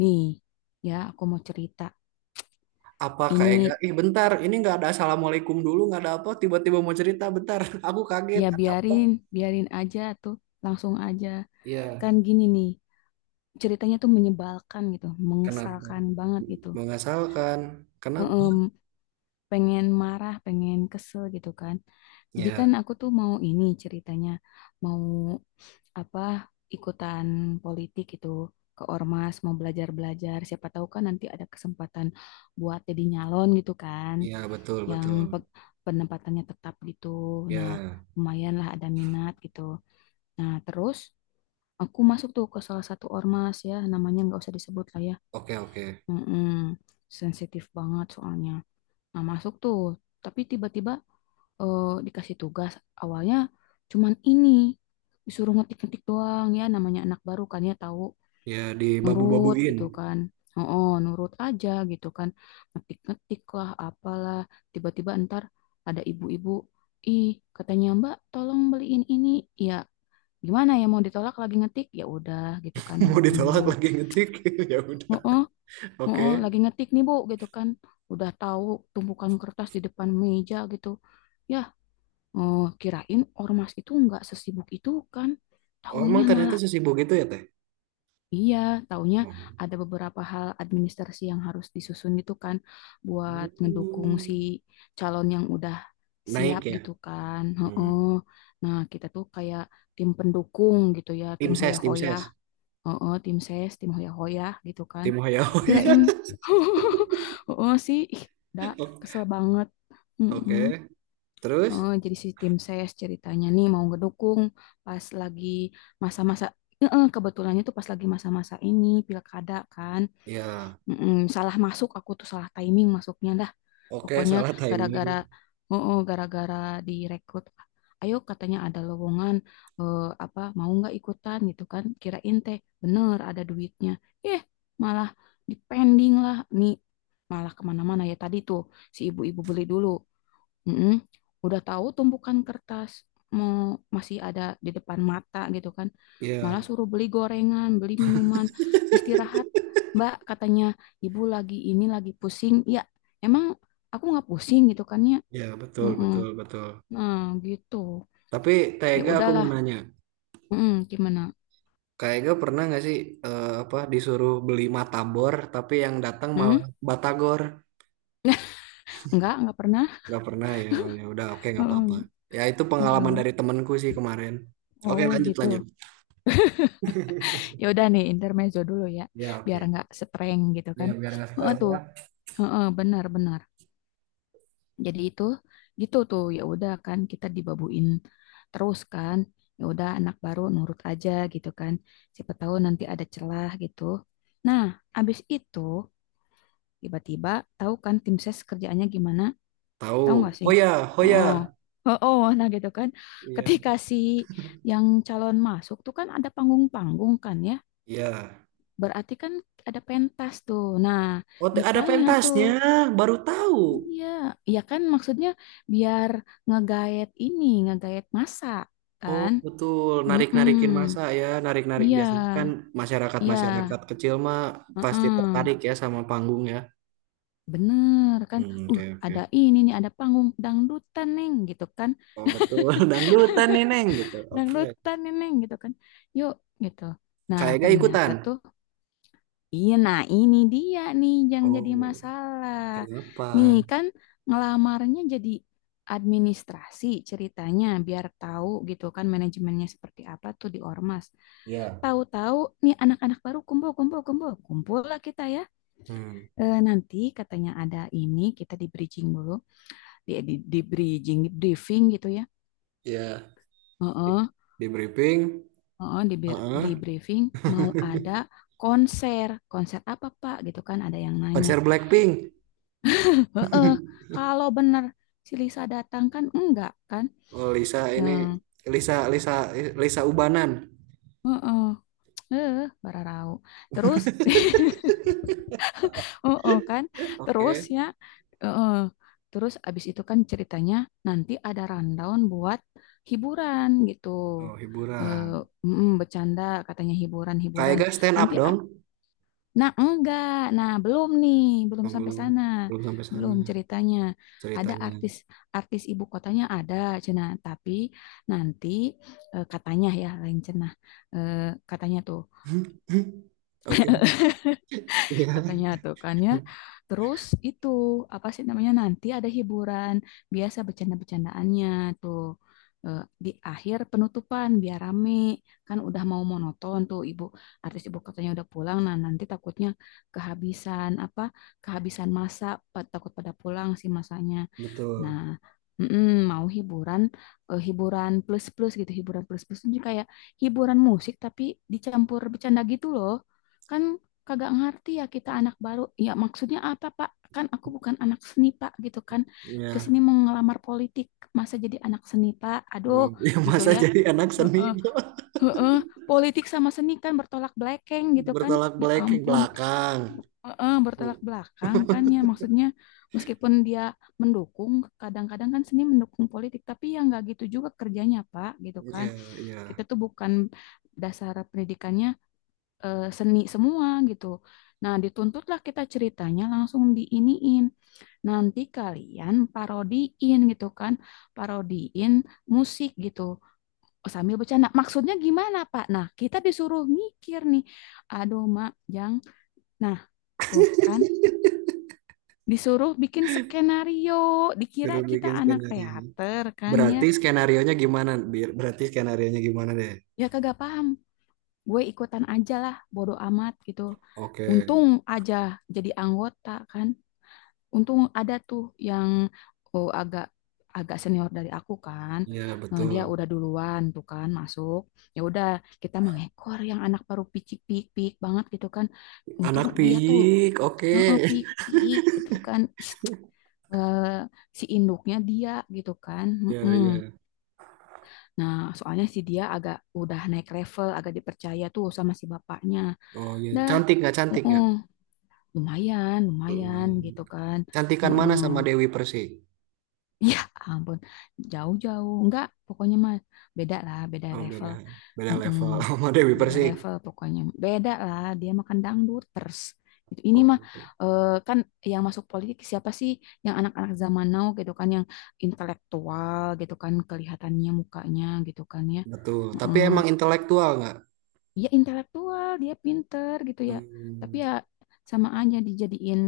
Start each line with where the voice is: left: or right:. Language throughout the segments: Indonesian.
left: Nih, ya aku mau cerita.
right: Apa Kak Ega?
left: Ini
right: Ih bentar, ini nggak ada assalamualaikum dulu, nggak ada apa, tiba-tiba mau cerita, bentar. Aku kaget,
left: ya
right: ada apa?
left: biarin, biarin aja tuh, langsung aja.
right: Iya,
left: Kan gini nih, ceritanya tuh menyebalkan gitu,
right: kenapa?
left: mengesalkan banget gitu.
right: Mengasalkan, kenapa?
left: Em, Pengen marah, pengen kesel gitu kan. Jadi kan
right: Ya,
left: aku tuh mau ini ceritanya, mau apa ikutan politik gitu ke ormas, mau belajar-belajar. Siapa tahu kan nanti ada kesempatan buat jadi nyalon gitu kan,
right: ya betul,
left: yang
right: betul.
left: pe- penempatannya tetap gitu. Nah,
right: Ya,
left: lumayan lah ada minat gitu. Nah, terus aku masuk tuh ke salah satu ormas ya, namanya nggak usah disebut lah ya.
right: oke, oke.
left: Mm-mm, sensitif banget soalnya. Nah, masuk tuh, tapi tiba-tiba dikasih tugas awalnya cuman ini, disuruh ngetik-ngetik doang, ya namanya anak baru kan ya tahu
right: Ya,
left: nurut
right: dibabu-babuin.
left: gitu kan. Oh, nurut aja gitu kan. Ngetik-ngetik lah, apalah. Tiba-tiba ntar ada ibu-ibu, ih, katanya Mbak tolong beliin ini. Ya gimana ya, mau ditolak lagi ngetik? Ya udah gitu kan,
right: Mau
left: nurutin dulu.
right: ditolak lagi ngetik, ya udah.
left: Oh, oh, oh,
right: Oke.
left: oh, lagi ngetik nih Bu gitu kan. Udah tahu tumpukan kertas di depan meja gitu. Ya, oh, kirain ormas itu nggak sesibuk itu kan.
right: Oh,
left: Taunya
right: emang ternyata
left: malah,
right: sesibuk itu ya, Teh?
left: iya, taunya
right: Hmm.
left: ada beberapa hal administrasi yang harus disusun gitu kan, buat ngedukung si
right: Hmm.
left: calon yang udah siap
right: Naik ya?
left: gitu kan.
right: Hmm.
left: Heeh. Nah, kita tuh kayak tim pendukung gitu ya,
right: Tim
left: tim
right: ses, tim
left: hoya-hoya,
right: ses.
left: heeh, tim ses, tim hoya-hoya gitu kan.
right: Tim hoya hoya.
left: Kirain, heeh sih, ih, dah kesel banget. Mm-mm.
right: Oke, terus?
left: Eh, jadi si tim ses ceritanya nih mau ngedukung pas lagi masa-masa, kebetulannya tuh pas lagi masa-masa ini pilkada kan.
right: Ya.
left: Mm-mm, salah masuk aku tuh, salah timing masuknya dah,
right: Oke,
left: pokoknya
right: salah timing.
left: gara-gara, oh, gara-gara direkrut, ayo katanya ada lowongan, eh, apa mau nggak ikutan gitu kan, kirain teh bener ada duitnya, eh malah dipending lah nih, malah kemana-mana, ya tadi tuh si ibu-ibu beli dulu. Mm-mm. Udah tahu tumpukan kertas mau masih ada di depan mata gitu kan.
right: Iya,
left: Malah suruh beli gorengan, beli minuman, istirahat. Mbak katanya ibu lagi ini, lagi pusing. Ya emang aku nggak pusing gitu kan ya.
right: iya betul,
left: Mm-mm.
right: betul, betul.
left: Nah gitu.
right: Tapi
left: Ya
right: Tega aku mau
left: udahlah.
right: nanya,
left: Mm-mm, gimana?
right: Kak Ega pernah nggak sih apa disuruh beli matabor, tapi yang datang
left: Hmm?
right: malah batagor?
left: Enggak pernah.
right: Nggak pernah ya. Ya udah, oke nggak apa-apa.
left: Mm-mm,
right: Ya itu pengalaman
left: mm-mm.
right: dari temanku sih kemarin. Oke,
left: Oh
right: lanjut,
left: gitu.
right: lanjut.
left: Ya udah nih intermezzo dulu ya,
right: Ya
left: biar
right: oke.
left: nggak streng gitu
right: Ya
left: kan.
right: biar nggak
left: Heeh
right: stres
left: tuh,
right: ya.
left: heeh benar-benar. Jadi itu gitu tuh, ya udah kan kita dibabuin terus kan, ya udah anak baru nurut aja gitu kan, siapa tahu nanti ada celah gitu. Nah, abis itu tiba-tiba, tahu kan tim ses kerjaannya gimana, tahu
right: Tahu.
left: nggak sih,
right: hoya,
left: oh
right: hoya.
left: oh oh nah gitu kan, ketika
right: Iya.
left: si yang calon masuk tuh kan ada panggung-panggung kan ya,
right: Iya.
left: berarti kan ada pentas tuh nah,
right: Oh, ada
left: ditanya tuh.
right: pentasnya, baru tahu.
left: Iya, ya kan maksudnya biar ngegaet ini, ngegaet masa
right: Oh
left: kan?
right: betul,
left: Mm-mm.
right: narik-narikin masa ya, narik-narik
left: Iya,
right: biasanya kan
left: iya,
right: masyarakat-masyarakat kecil mah pasti
left: mm-mm.
right: tertarik ya sama panggung ya.
left: Bener kan?
right: Hmm, oke
left: Ada
right: oke.
left: ini nih, ada panggung dangdutan neng gitu kan?
right: Oh betul, dangdutan nih Neng gitu. Oke.
left: Dangdutan nih neng gitu kan? Yuk gitu. Nah
right: Kayaknya
left: ternyata
right: ikutan.
left: tuh, iya, nah ini dia nih yang jadi
right: Oh,
left: masalah. Nih
right: kenapa?
left: kan ngelamarnya jadi administrasi, ceritanya biar tahu gitu kan manajemennya seperti apa tuh di ormas.
right: Ya,
left: Tahu-tahu nih anak-anak baru kumpul kumpul kumpul kumpul lah kita ya.
right: hmm,
left: Eh, nanti katanya ada ini, kita di bridging dulu, di briefing gitu ya.
right: ya di,
left: Heeh,
right: di briefing.
left: heeh,
right: Heeh.
left: di briefing mau ada konser, konser apa Pak gitu kan, ada yang nanya.
right: Konser Blackpink.
left: Heeh, kalau benar si Lisa datang kan, enggak kan?
right: Oh Lisa ini
left: Hmm,
right: Lisa Lisa Lisa Ubanan.
left: heeh, eh, bararau. Terus, heeh kan? Terus
right: Oke.
left: ya, heeh. Terus abis itu kan ceritanya nanti ada rundown buat hiburan gitu.
right: Oh hiburan.
left: Eh, Bercanda katanya, hiburan-hiburan.
right: Kayaknya stand up
left: Nanti
right: dong.
left: a- Nah, enggak. Nah, belum nih, belum
right: Oh,
left: sampai
right: belum
left: sana.
right: belum sampai sana
left: Belum ceritanya. Ada
right: ceritanya.
left: artis, artis ibu kotanya ada cenah, tapi nanti eh, katanya ya lain cenah. Eh, katanya tuh,
right: Oke,
left: katanya
right: ya
left: tuh kan ya. Terus itu apa sih namanya, nanti ada hiburan biasa bercanda-bercandaannya tuh. Eh, di akhir penutupan biar rame, kan udah mau monoton tuh, ibu artis ibu katanya udah pulang, nah nanti takutnya kehabisan apa, kehabisan masa, takut pada pulang si masanya. Nah,
right: betul.
left: mm-mm, mau hiburan, eh, hiburan plus-plus gitu, hiburan plus-plus itu kayak hiburan musik tapi dicampur bercanda gitu loh. Kan kagak ngerti ya kita anak baru. Ya maksudnya apa, Pak? Kan aku bukan anak seni, Pak, gitu kan. Kesini
right: Ya,
left: mau ngelamar politik, masa jadi anak seni, Pak? Aduh,
right: oh, ya
left: gitu
right: masa
left: ya.
right: jadi anak seni
left: Heeh, heeh. Politik sama seni kan bertolak belakang gitu kan.
right: bertolak
left: Ya
right: belakang
left: ampun,
right: belakang.
left: heeh, bertolak belakang kan, ya maksudnya meskipun dia mendukung, kadang-kadang kan seni mendukung politik, tapi ya nggak gitu juga kerjanya Pak gitu kan.
right: Ya,
left: Kita
right: ya.
left: tuh bukan dasar pendidikannya eh, seni semua gitu. Nah, dituntutlah kita ceritanya, langsung diiniin, nanti kalian parodiin gitu kan, parodiin musik gitu. Oh, sambil bercanda, maksudnya gimana Pak, nah kita disuruh mikir nih, aduh Mak Jang, nah tuh kan disuruh bikin skenario, dikira
right: Suruh
left: kita
right: bikin
left: anak
right: skenario.
left: teater kan ya.
right: Berarti skenarionya gimana? Berarti skenarionya gimana deh?
left: Ya kagak paham, gue ikutan aja lah, bodo amat gitu.
right: Oke.
left: Untung aja jadi anggota kan. Untung ada tuh yang oh, agak agak senior dari aku kan.
right: Ya,
left: Eh, dia
right: betul.
left: udah duluan tuh kan masuk. Ya udah, kita mengekor yang anak baru picik-pik banget gitu kan. Untung
right: Anak
left: dia tuh
right: piik. Oke.
left: heeh, pikik gitu kan. Ih, eh, si induknya dia gitu kan.
right: Ya,
left: Mm-mm.
right: ya.
left: Nah, soalnya si dia agak udah naik level, agak dipercaya tuh sama si bapaknya.
right: Oh, ya.
left: Dah,
right: Cantik nggak? Cantik
left: mm
right: nggak?
left: lumayan, lumayan
right: Lumayan.
left: gitu kan.
right: Cantikan mana sama
left: mm
right: Dewi Persik?
left: Ya ampun, jauh-jauh. Enggak, pokoknya mah beda lah, beda
right: Oh, beda
left: level.
right: beda
left: Mm-mm.
right: level sama Dewi
left: Beda
right: Persik.
left: level pokoknya. Beda lah, dia makan dangduters gitu ini mah.
right: Oh,
left: Eh, kan yang masuk politik siapa sih? Yang anak-anak zaman now gitu kan, yang intelektual gitu kan, kelihatannya mukanya gitu kan ya.
right: betul. Tapi emang
left: mm
right: intelektual nggak?
left: Dia intelektual, dia pinter gitu ya. Tapi
right: Hmm.
left: ya sama aja dijadiin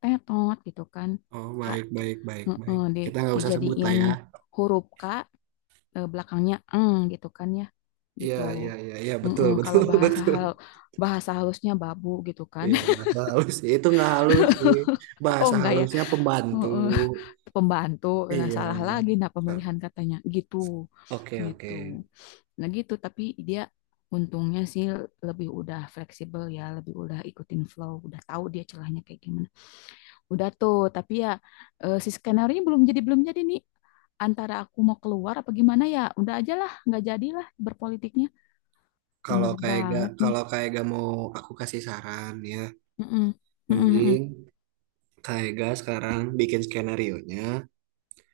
left: tetot gitu kan.
right: Oh,
left: Kak
right: baik
left: tuh.
right: baik baik baik.
left: Di,
right: Kita nggak usah sebut lah
left: dijadiin
right: ya.
left: huruf K, eh, belakangnya eng gitu kan ya,
right: Iya
left: gitu.
right: iya iya iya betul
left: Mm-mm,
right: betul
left: kalau
right: betul.
left: bahasa halusnya babu gitu kan.
right: Iya bahasa halus itu nggak halus sih.
left: Oh
right: Bahasa
left: enggak ya.
right: halusnya pembantu.
left: Mm-mm. Pembantu, nah
right: Iya.
left: salah lagi nah pemilihan katanya gitu,
right: Oke oke.
left: gitu. Nah gitu, tapi dia untungnya sih lebih udah fleksibel ya, lebih udah ikutin flow, udah tahu dia celahnya kayak gimana, udah tuh, tapi ya eh, si skenario belum jadi, belum jadi nih, antara aku mau keluar apa gimana, ya udah aja lah, nggak jadilah berpolitiknya.
right: Kalau
left: Bener
right: kayak gak
left: banget nih.
right: kalau kayak gak mau aku kasih saran ya,
left: Mm-mm, mm-mm,
right: mending kayak gak sekarang bikin skenario nya,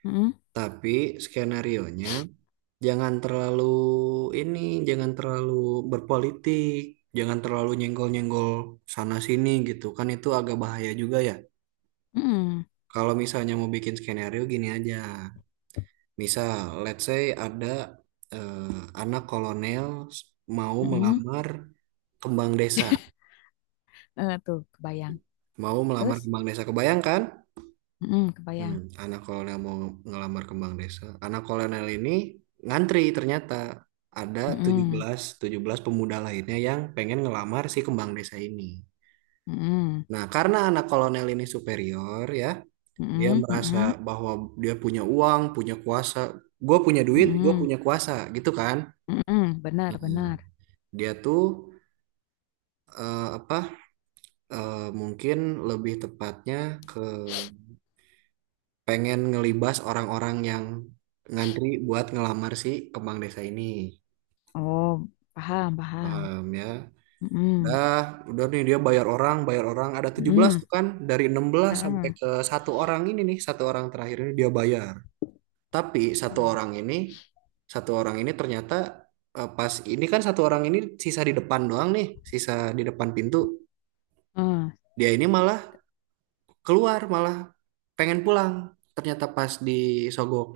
left: mm-mm, mm-mm,
right: tapi skenario nya jangan terlalu ini, jangan terlalu berpolitik, jangan terlalu nyenggol-nyenggol sana sini gitu. Kan itu agak bahaya juga ya.
left: mm-mm,
right: Kalau misalnya mau bikin skenario gini aja. Misal, let's say ada eh, anak kolonel s- mau
left: mm-mm.
right: melamar kembang desa,
left: Eh, tuh kebayang.
right: mau melamar
left: Terus,
right: kembang desa. Kebayang kan?
left: mm-mm,
right: Hmm,
left: kebayang.
right: anak kolonel mau ngelamar kembang desa. Anak kolonel ini ngantri ternyata ada tujuh
left: Mm-mm,
right: belas tujuh belas pemuda lainnya yang pengen ngelamar si kembang desa ini.
left: mm-mm,
right: Nah, karena anak kolonel ini superior ya, dia
left: mm-mm,
right: merasa
left: mm-mm,
right: bahwa dia punya uang, punya kuasa. Gue punya duit, gue
left: mm-mm,
right: punya kuasa, gitu kan?
left: mm-mm. Benar,
right: Nah,
left: benar.
right: dia tuh apa? Mungkin lebih tepatnya ke pengen ngelibas orang-orang yang ngantri buat ngelamar si kembang desa ini.
left: Oh, paham, paham.
right: Paham ya.
left: Mm-mm,
right: Dah, udah nih dia bayar orang ada tujuh belas
left: mm-mm,
right: tuh kan dari enam belas sampai
left: mm-mm,
right: ke satu orang ini nih, satu orang terakhir ini dia bayar. Tapi satu
left: mm-mm.
right: orang ini satu orang ini ternyata pas ini kan satu orang ini sisa di depan doang nih, sisa di depan pintu.
left: Eh,
right: Dia ini malah keluar, malah pengen pulang. Ternyata pas disogok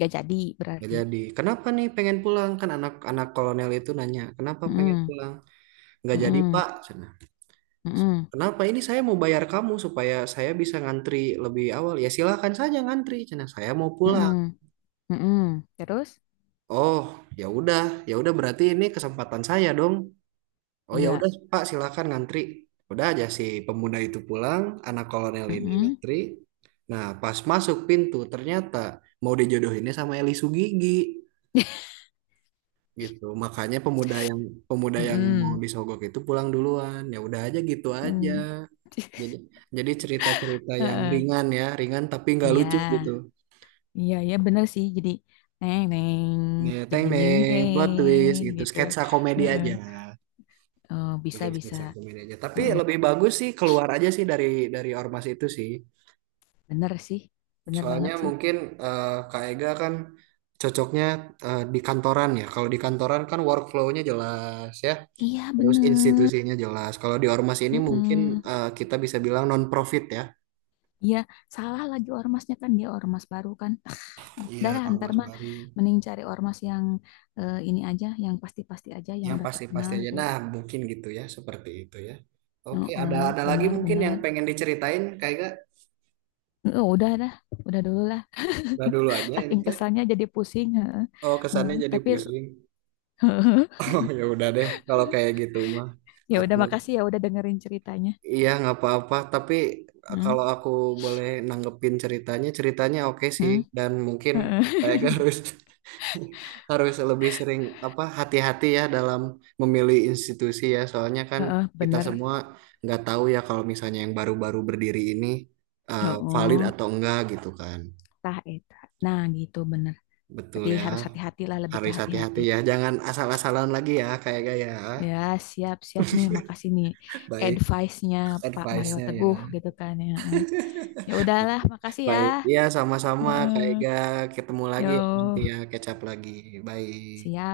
left: gak jadi
right: nggak
left: berarti.
right: jadi. Kenapa nih pengen pulang? Kan anak-anak kolonel itu nanya, "Kenapa pengen
left: Mm-mm,
right: pulang?" Nggak jadi,
left: mm-mm,
right: Pak.
left: mm-mm,
right: Kenapa ini saya mau bayar kamu supaya saya bisa ngantri lebih awal? Ya silahkan saja ngantri, cina saya mau pulang.
left: mm-mm, mm-mm. Terus,
right: Oh, ya udah, ya udah berarti ini kesempatan saya dong. Oh ya
left: iya.
right: udah Pak, silahkan ngantri. Udah aja si pemuda itu pulang, anak kolonel ini
left: Mm-mm,
right: ngantri. Nah, pas masuk pintu ternyata mau dijodohinnya sama Eli Sugigi gitu. Makanya pemuda yang mau
left: mm-mm,
right: disogok itu pulang duluan. Ya udah aja gitu aja.
left: mm.
right: Jadi, jadi, cerita-cerita yang
left: Heeh,
right: ringan ya, ringan tapi nggak
left: iya.
right: lucu gitu.
left: Iya, iya bener sih. Jadi neng neng,
right: Ya,
left: jeng
right: teng
left: jeng jeng
right: neng, plot twist
left: jeng
right: gitu,
left: gitu.
right: sketsa komedi
left: Heeh.
right: aja,
left: Oh, bisa
right: bikin
left: bisa.
right: sketsa komedi aja. Tapi
left: Heeh,
right: lebih bagus sih keluar aja sih dari ormas itu sih.
left: bener sih. Bener
right: Soalnya
left: banget sih.
right: mungkin Kak Ega kan cocoknya di kantoran ya. Kalau di kantoran kan workflow-nya jelas ya,
left: Iya,
right: terus
left: bener.
right: institusinya jelas. Kalau di ormas ini mungkin
left: Heeh.
right: kita bisa bilang non-profit ya.
left: Iya, salah lagi ormasnya kan, dia ormas baru kan.
right: Iya,
left: Darah antar
right: ormas
left: mah
right: baru.
left: mending cari ormas yang eh, ini aja, yang pasti-pasti aja, yang
right: Yang
left: udah terkenal
right: pasti-pasti aja.
left: gitu ya.
right: Nah, mungkin gitu ya, seperti itu ya. Oke, ada
left: Heeh,
right: ada lagi
left: benar
right: mungkin yang
left: benar.
right: pengen diceritain, kayak gak?
left: Heeh, udah dah, udah dulu lah.
right: Udah dulu aja ini
left: Saking
right: teh.
left: kesannya jadi pusing. Heeh.
right: Oh,
left: Heeh,
right: kesannya jadi
left: tapi
right: pusing. Oh, ya udah deh, kalau kayak gitu mah.
left: ya udah
right: Aku
left: makasih ya udah dengerin ceritanya.
right: iya nggak apa-apa, tapi
left: Hmm,
right: kalau aku boleh nanggepin ceritanya, oke sih,
left: hmm,
right: dan mungkin
left: heeh.
right: kayak gak harus. Harus lebih sering apa hati-hati ya dalam memilih institusi ya, soalnya kan
left: Heeh,
right: kita
left: bener.
right: semua nggak tahu ya kalau misalnya yang baru-baru berdiri ini valid
left: Oh,
right: atau enggak gitu kan.
left: tah eta. Nah, gitu bener.
right: Betul ya,
left: Harus hati-hati lah, lebih ke
right: harus
left: hati-hati.
right: hati-hati ya jangan asal-asalan lagi ya kayak gaya.
left: Ya, siap-siap nih. Makasih nih
right: Baik,
left: advice-nya Pak Mario
right: advice-nya
left: Teguh
right: ya.
left: gitu kan ya. Heeh. Ya udahlah, makasih ya.
right: Baik ya, sama-sama kayak
left: Heeh.
right: gak. Ketemu lagi ya nanti
left: Yo.
right: ya, kecap lagi. Baik.
left: Siap.